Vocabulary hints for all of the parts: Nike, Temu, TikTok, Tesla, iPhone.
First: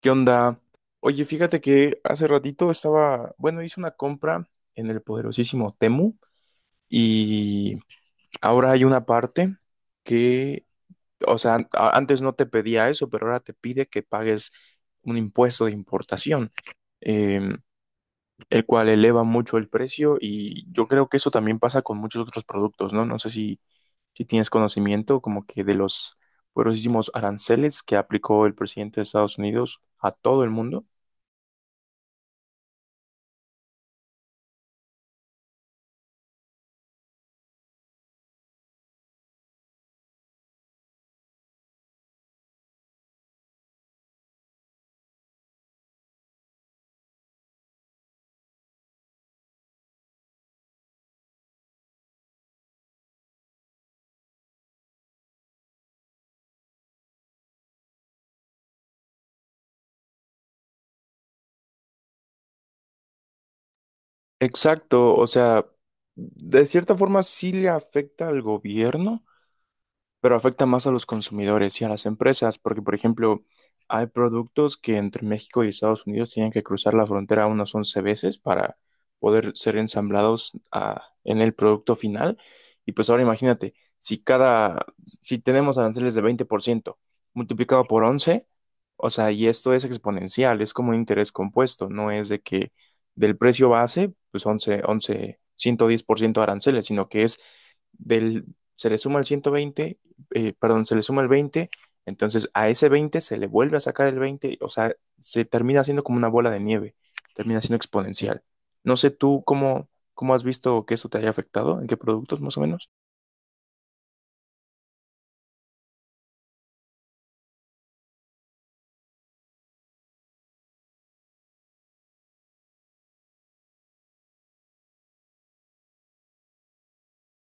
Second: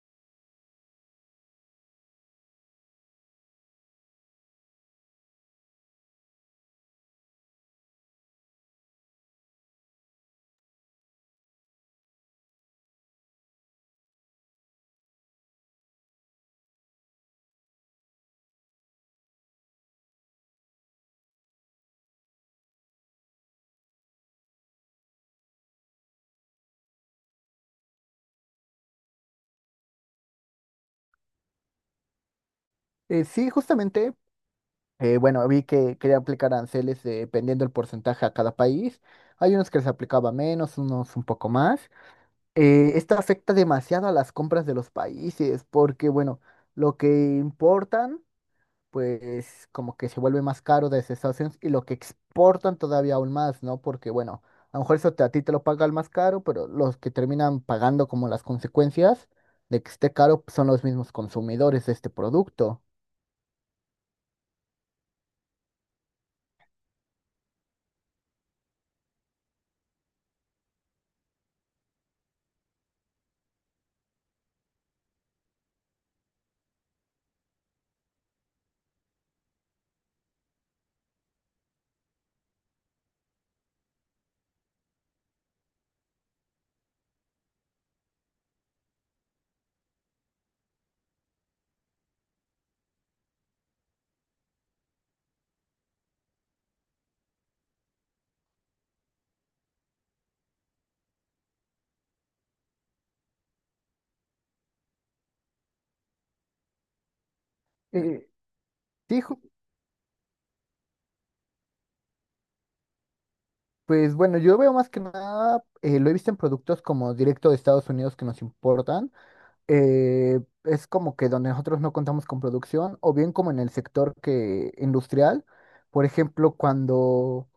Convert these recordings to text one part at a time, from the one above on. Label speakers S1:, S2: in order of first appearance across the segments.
S1: ¿Qué onda? Oye, fíjate que hace ratito estaba, bueno, hice una compra en el poderosísimo Temu y ahora hay una parte que, o sea, antes no te pedía eso, pero ahora te pide que pagues un impuesto de importación, eh, el cual eleva mucho el precio y yo creo que eso también pasa con muchos otros productos, ¿no? No sé si tienes conocimiento como que de los poderosísimos aranceles que aplicó el presidente de Estados Unidos a todo el mundo.
S2: Sí, justamente, bueno, vi que quería aplicar aranceles dependiendo del porcentaje a cada país. Hay unos que les aplicaba menos, unos un poco más. Esto afecta demasiado a las compras de los países porque, bueno, lo que importan, pues como que se vuelve más caro desde Estados Unidos y lo que exportan todavía aún más, ¿no? Porque, bueno, a lo mejor eso te- a ti te lo paga el más caro, pero los que terminan pagando como las consecuencias de que esté caro pues, son los mismos consumidores de este producto.
S1: Exacto, o sea, de cierta forma sí le afecta al gobierno, pero afecta más a los consumidores y a las empresas, porque, por ejemplo, hay productos que entre México y Estados Unidos tienen que cruzar la frontera unas 11 veces para poder ser ensamblados, en el producto final. Y pues ahora imagínate, si tenemos aranceles de 20% multiplicado por 11, o sea, y esto es exponencial, es como un interés compuesto, no es de que del precio base, pues 11, 11, 110% aranceles, sino que es del, se le suma el 120, perdón, se le suma el 20, entonces a ese 20 se le vuelve a sacar el 20, o sea, se termina haciendo como una bola de nieve, termina siendo
S2: Eh,
S1: exponencial. No sé
S2: Sí,
S1: tú cómo has visto que eso te haya afectado, en qué productos más o menos.
S2: pues bueno, yo veo más que nada, lo he visto en productos como directo de Estados Unidos que nos importan. Es como que donde nosotros no contamos con producción, o bien como en el sector que industrial. Por ejemplo, cuando,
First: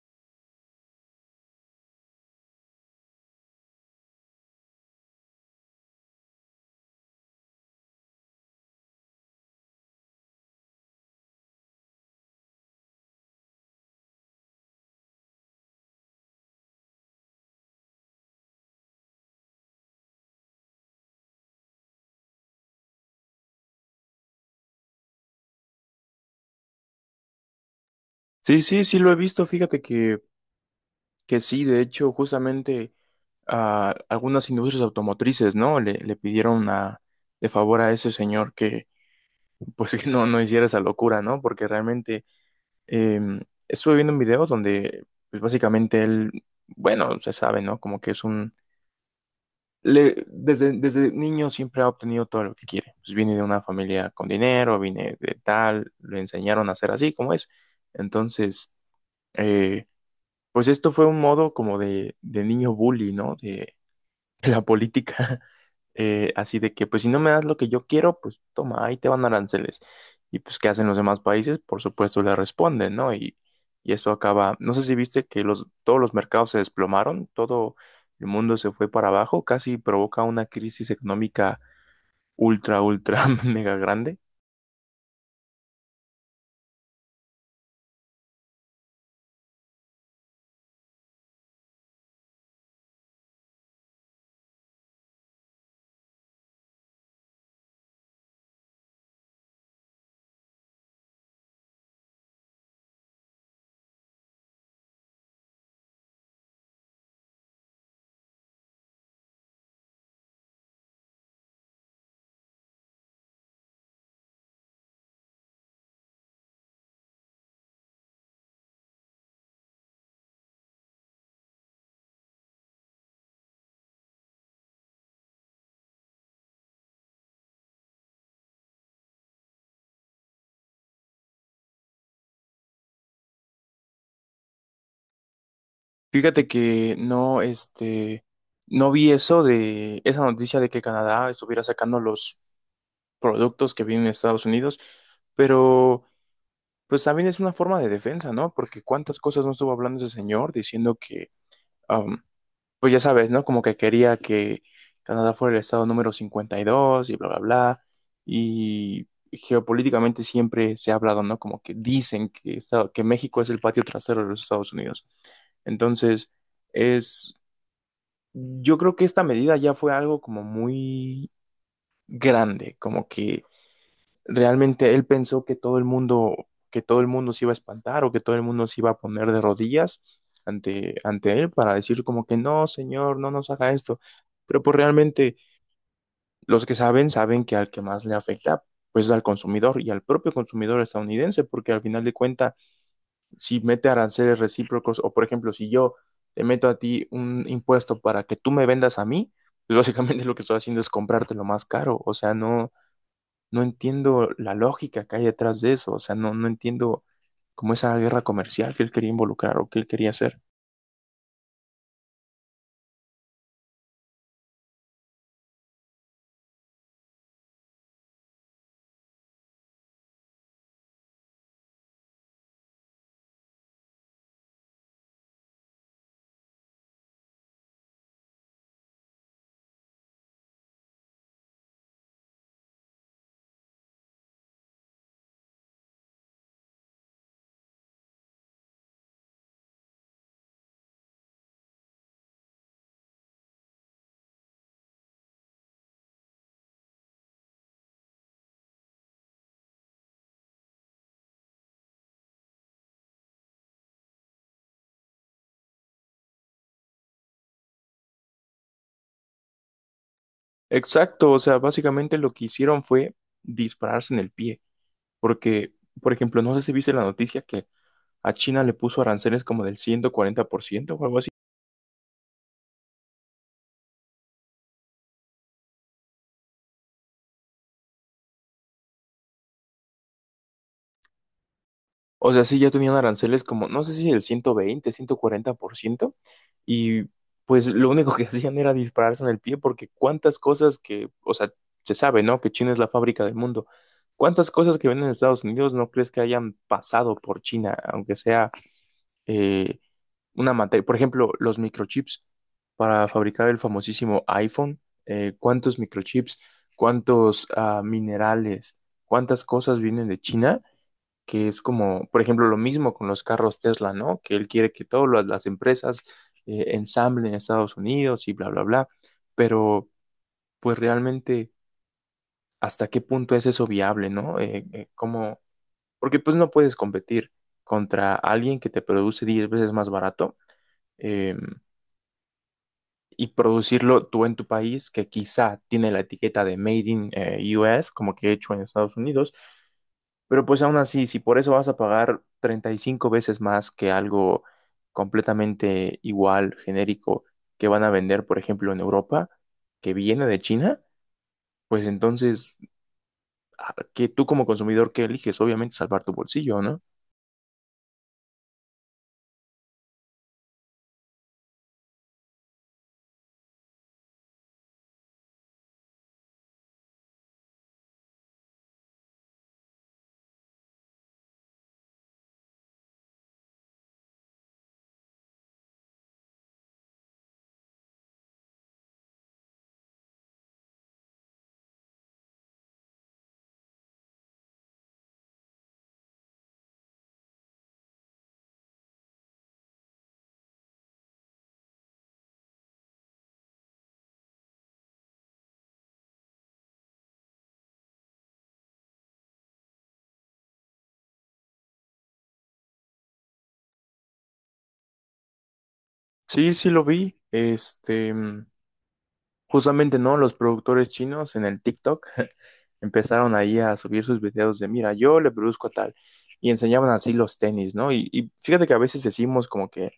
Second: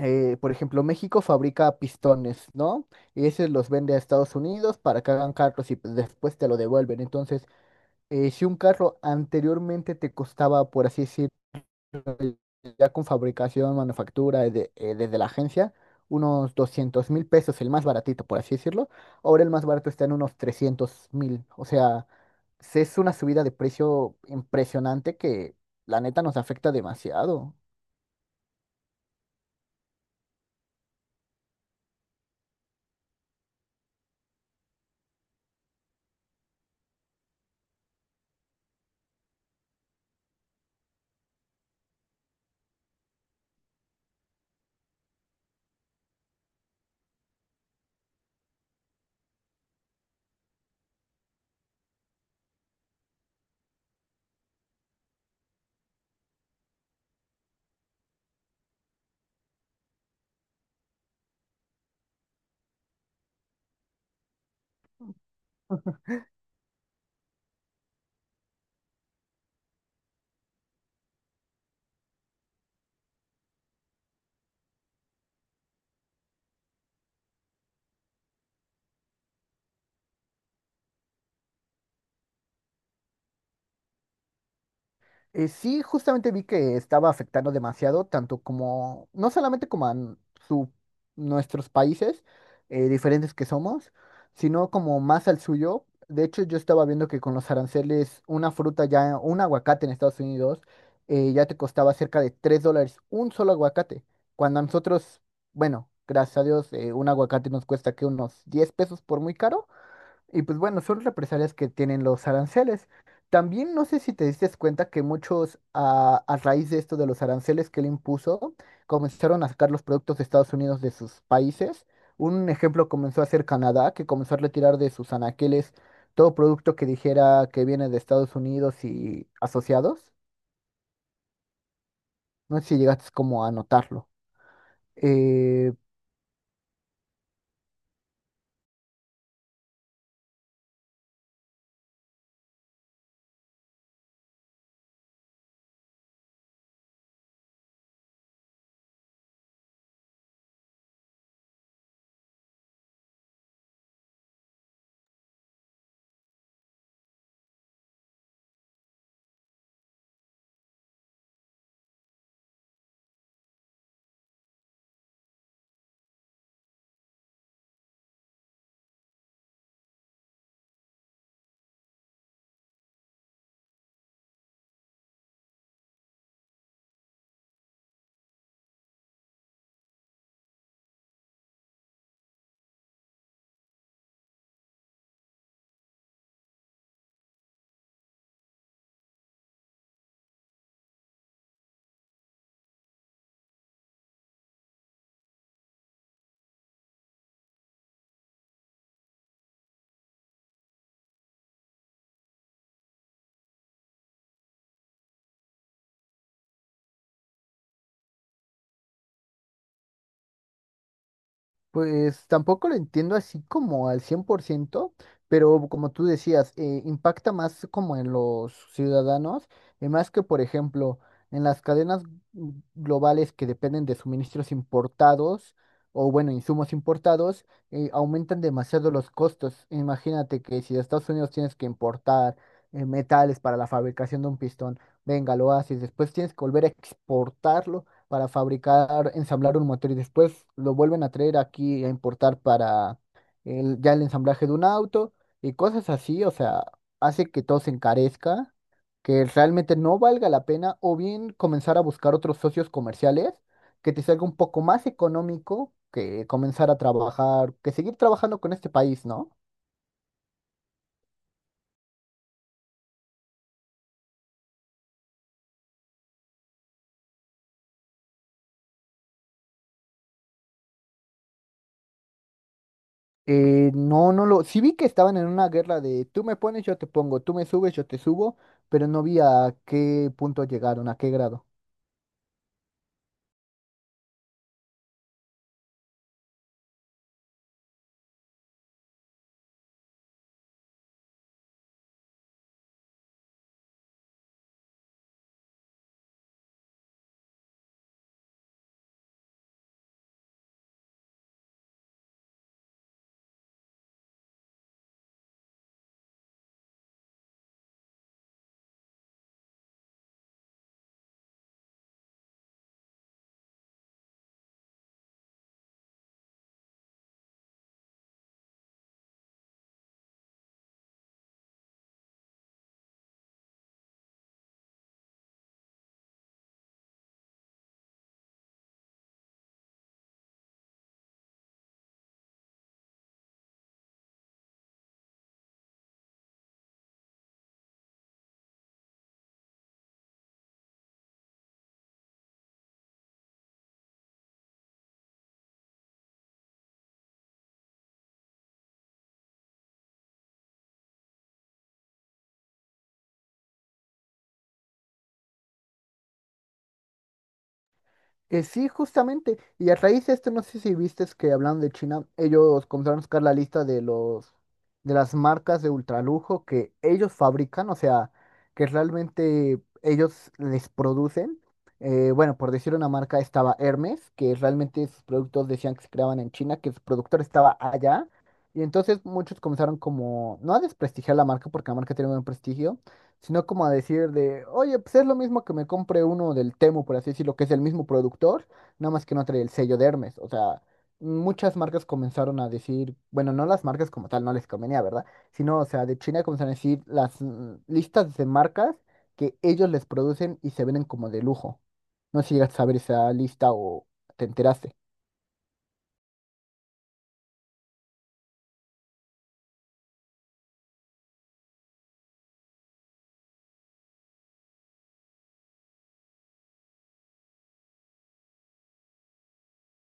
S2: por ejemplo, México fabrica pistones, ¿no? Y esos los vende a Estados Unidos para que hagan carros y pues, después te lo devuelven. Entonces, si un carro anteriormente te costaba, por así decirlo, ya con fabricación, manufactura, desde, desde la agencia, unos 200,000 pesos, el más baratito, por así decirlo. Ahora el más barato está en unos 300,000. O sea, es una subida de precio impresionante que la neta nos afecta demasiado.
S1: Sí, sí, sí lo he visto, fíjate que sí, de hecho, justamente a algunas industrias automotrices, ¿no? Le pidieron de favor a ese señor que, pues, que no hiciera esa locura, ¿no? Porque realmente Em, estuve viendo un video donde, pues básicamente él, bueno, se sabe, ¿no? Como que es un. Desde niño siempre ha obtenido todo lo que quiere. Pues viene de una familia con dinero, viene de tal, lo enseñaron a ser así como es. Entonces, eh, pues esto fue un modo como de niño bully, ¿no? La política. Así de que, pues si no me das lo que yo quiero, pues toma, ahí te van aranceles. Y pues, ¿qué hacen los demás países? Por supuesto, le responden, ¿no? Y eso acaba, no sé si viste que todos los mercados se desplomaron, todo el mundo se fue para abajo, casi provoca una crisis económica ultra, ultra, mega grande.
S2: Sí, justamente vi que estaba afectando demasiado, tanto como, no solamente como a su, nuestros países diferentes que somos, sino como más al suyo. De hecho, yo estaba viendo que con los aranceles, una fruta ya, un aguacate en Estados Unidos, ya te costaba cerca de $3 un solo aguacate. Cuando a nosotros, bueno, gracias a Dios, un aguacate nos cuesta que unos 10 pesos por muy caro. Y pues bueno, son represalias que tienen los aranceles. También no sé si te diste cuenta que muchos, a raíz de esto de los aranceles que él impuso, comenzaron a sacar los productos de Estados Unidos de sus países. Un ejemplo comenzó a ser Canadá, que comenzó a retirar de sus anaqueles todo producto que dijera que viene de Estados Unidos y asociados. No sé si llegaste como a notarlo. Eh,
S1: Fíjate que no, este, no vi eso de esa noticia de que Canadá estuviera sacando los productos que vienen de Estados Unidos, pero pues también es una forma de defensa, ¿no? Porque cuántas cosas no estuvo hablando ese señor diciendo que, am, pues ya sabes, ¿no? Como que quería que Canadá fuera el estado número 52 y dos y bla, bla, bla. Y geopolíticamente siempre se ha hablado, ¿no? Como que dicen que, que México es el patio trasero de los Estados Unidos. Entonces, es, yo creo que esta medida ya fue algo como muy grande, como que realmente él pensó que todo el mundo, que todo el mundo se iba a espantar o que todo el mundo se iba a poner de rodillas ante él para decir como que no, señor, no nos haga esto. Pero pues realmente los que saben, saben que al que más le afecta, pues es al consumidor y al propio consumidor estadounidense, porque al final de cuentas, si mete aranceles recíprocos o por ejemplo, si yo te meto a ti un impuesto para que tú me vendas a mí, pues básicamente lo que estoy haciendo es comprarte lo más caro. O sea, no entiendo la lógica que hay detrás de eso, o sea, no entiendo como esa guerra comercial que él quería involucrar o que él quería hacer.
S2: Pues tampoco lo entiendo así como al 100%, pero como tú decías, impacta más como en los ciudadanos, y más que, por ejemplo, en las cadenas globales que dependen de suministros importados o, bueno, insumos importados, aumentan demasiado los costos. Imagínate que si de Estados Unidos tienes que importar metales para la fabricación de un pistón, venga, lo haces, después tienes que volver a exportarlo para fabricar, ensamblar un motor y después lo vuelven a traer aquí a importar para el, ya el ensamblaje de un auto y cosas así, o sea, hace que todo se encarezca, que realmente no valga la pena o bien comenzar a buscar otros socios comerciales que te salga un poco más económico que comenzar a trabajar, que seguir trabajando con este país, ¿no?
S1: Exacto, o sea, básicamente lo que hicieron fue dispararse en el pie, porque, por ejemplo, no sé si viste la noticia que a China le puso aranceles como del 140% o algo así.
S2: No, no lo. Sí vi que estaban en una guerra de tú me pones, yo te pongo, tú me subes, yo te subo, pero no vi a qué punto llegaron, a qué grado.
S1: O sea, sí, ya tenían aranceles como, no sé si el 120, 140%, y pues lo único que hacían era dispararse en el pie, porque cuántas cosas que, o sea, se sabe, ¿no? Que China es la fábrica del mundo. ¿Cuántas cosas que ven en Estados Unidos no crees que hayan pasado por China, aunque sea eh, una materia? Por ejemplo, los microchips para fabricar el famosísimo iPhone. ¿Cuántos microchips, cuántos minerales, cuántas cosas vienen de China? Que es como, por ejemplo, lo mismo con los carros Tesla, ¿no? Que él quiere que todas las empresas ensamblen en Estados Unidos y bla, bla, bla. Pero, pues realmente, ¿hasta qué punto es eso viable, ¿no? ¿Cómo? Porque pues no puedes competir contra alguien que te produce 10 veces más barato, eh, y producirlo tú en tu país, que quizá tiene la etiqueta de Made in US, como que hecho en Estados Unidos. Pero pues aún así, si por eso vas a pagar 35 veces más que algo completamente igual, genérico, que van a vender, por ejemplo, en Europa, que viene de China, pues entonces, ¿a ¿qué tú como consumidor qué eliges? Obviamente salvar tu bolsillo, ¿no?
S2: Que sí, justamente. Y a raíz de esto, no sé si viste que hablando de China, ellos comenzaron a sacar la lista de los de las marcas de ultralujo que ellos fabrican, o sea, que realmente ellos les producen. Bueno, por decir una marca estaba Hermes, que realmente sus productos decían que se creaban en China, que su productor estaba allá. Y entonces muchos comenzaron como, no a desprestigiar la marca, porque la marca tiene buen prestigio, sino como a decir de, oye, pues es lo mismo que me compre uno del Temu, por así decirlo, que es el mismo productor, nada más que no trae el sello de Hermes. O sea, muchas marcas comenzaron a decir, bueno, no las marcas como tal, no les convenía, ¿verdad? Sino, o sea, de China comenzaron a decir las listas de marcas que ellos les producen y se venden como de lujo. No sé si llegas a saber esa lista o te enteraste.
S1: Sí, sí lo vi. Este, justamente, ¿no? Los productores chinos en el TikTok empezaron ahí a subir sus videos de, mira, yo le produzco tal, y enseñaban así los tenis, ¿no? Y fíjate que a veces decimos como que,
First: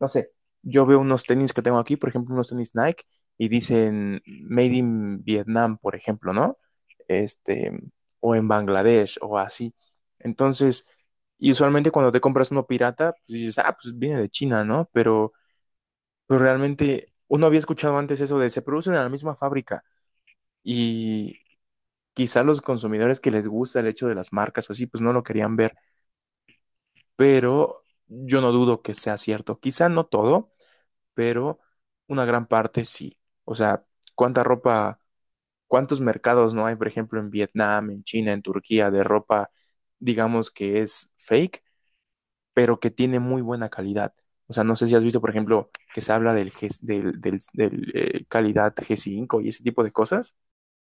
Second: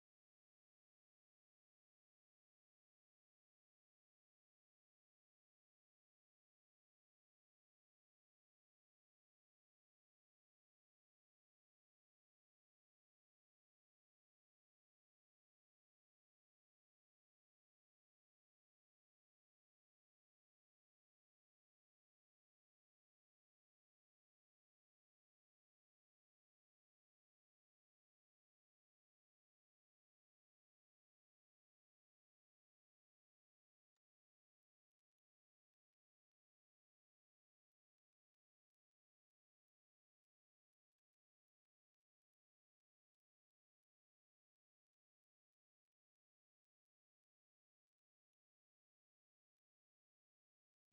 S1: no sé, yo veo unos tenis que tengo aquí, por ejemplo, unos tenis Nike, y dicen Made in Vietnam, por ejemplo, ¿no? Este, o en Bangladesh, o así. Entonces, y usualmente cuando te compras uno pirata, pues dices, ah, pues viene de China, ¿no? Pero realmente uno había escuchado antes eso de se producen en la misma fábrica. Y, quizá los consumidores que les gusta el hecho de las marcas o así, pues no lo querían ver, pero yo no dudo que sea cierto. Quizá no todo, pero una gran parte sí. O sea, ¿cuánta ropa, cuántos mercados no hay, por ejemplo, en Vietnam, en China, en Turquía, de ropa, digamos que es fake, pero que tiene muy buena calidad? O sea, no sé si has visto, por ejemplo, que se habla del calidad G5 y ese tipo de cosas.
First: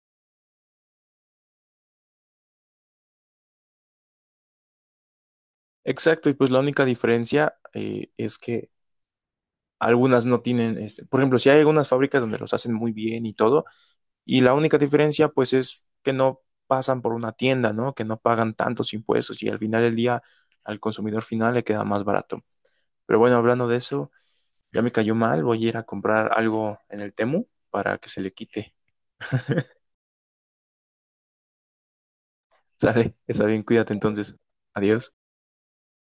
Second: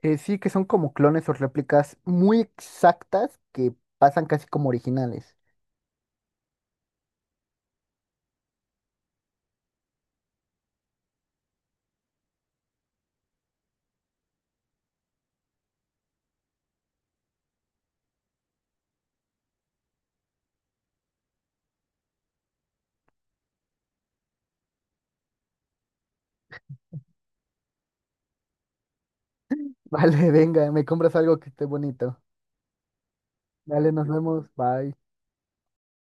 S2: Sí, que son como clones o réplicas muy exactas que pasan casi como originales.
S1: Exacto, y pues la única diferencia es que algunas no tienen, este, por ejemplo, si hay algunas fábricas donde los hacen muy bien y todo, y la única diferencia pues es que no pasan por una tienda, ¿no? Que no pagan tantos impuestos y al final del día al consumidor final le queda más barato. Pero bueno, hablando de eso, ya me cayó mal, voy a ir a comprar algo en el Temu para que se le quite.
S2: Vale, venga, me compras algo que esté bonito.
S1: Sale, está bien,
S2: Dale,
S1: cuídate
S2: nos
S1: entonces.
S2: vemos. Bye.
S1: Adiós.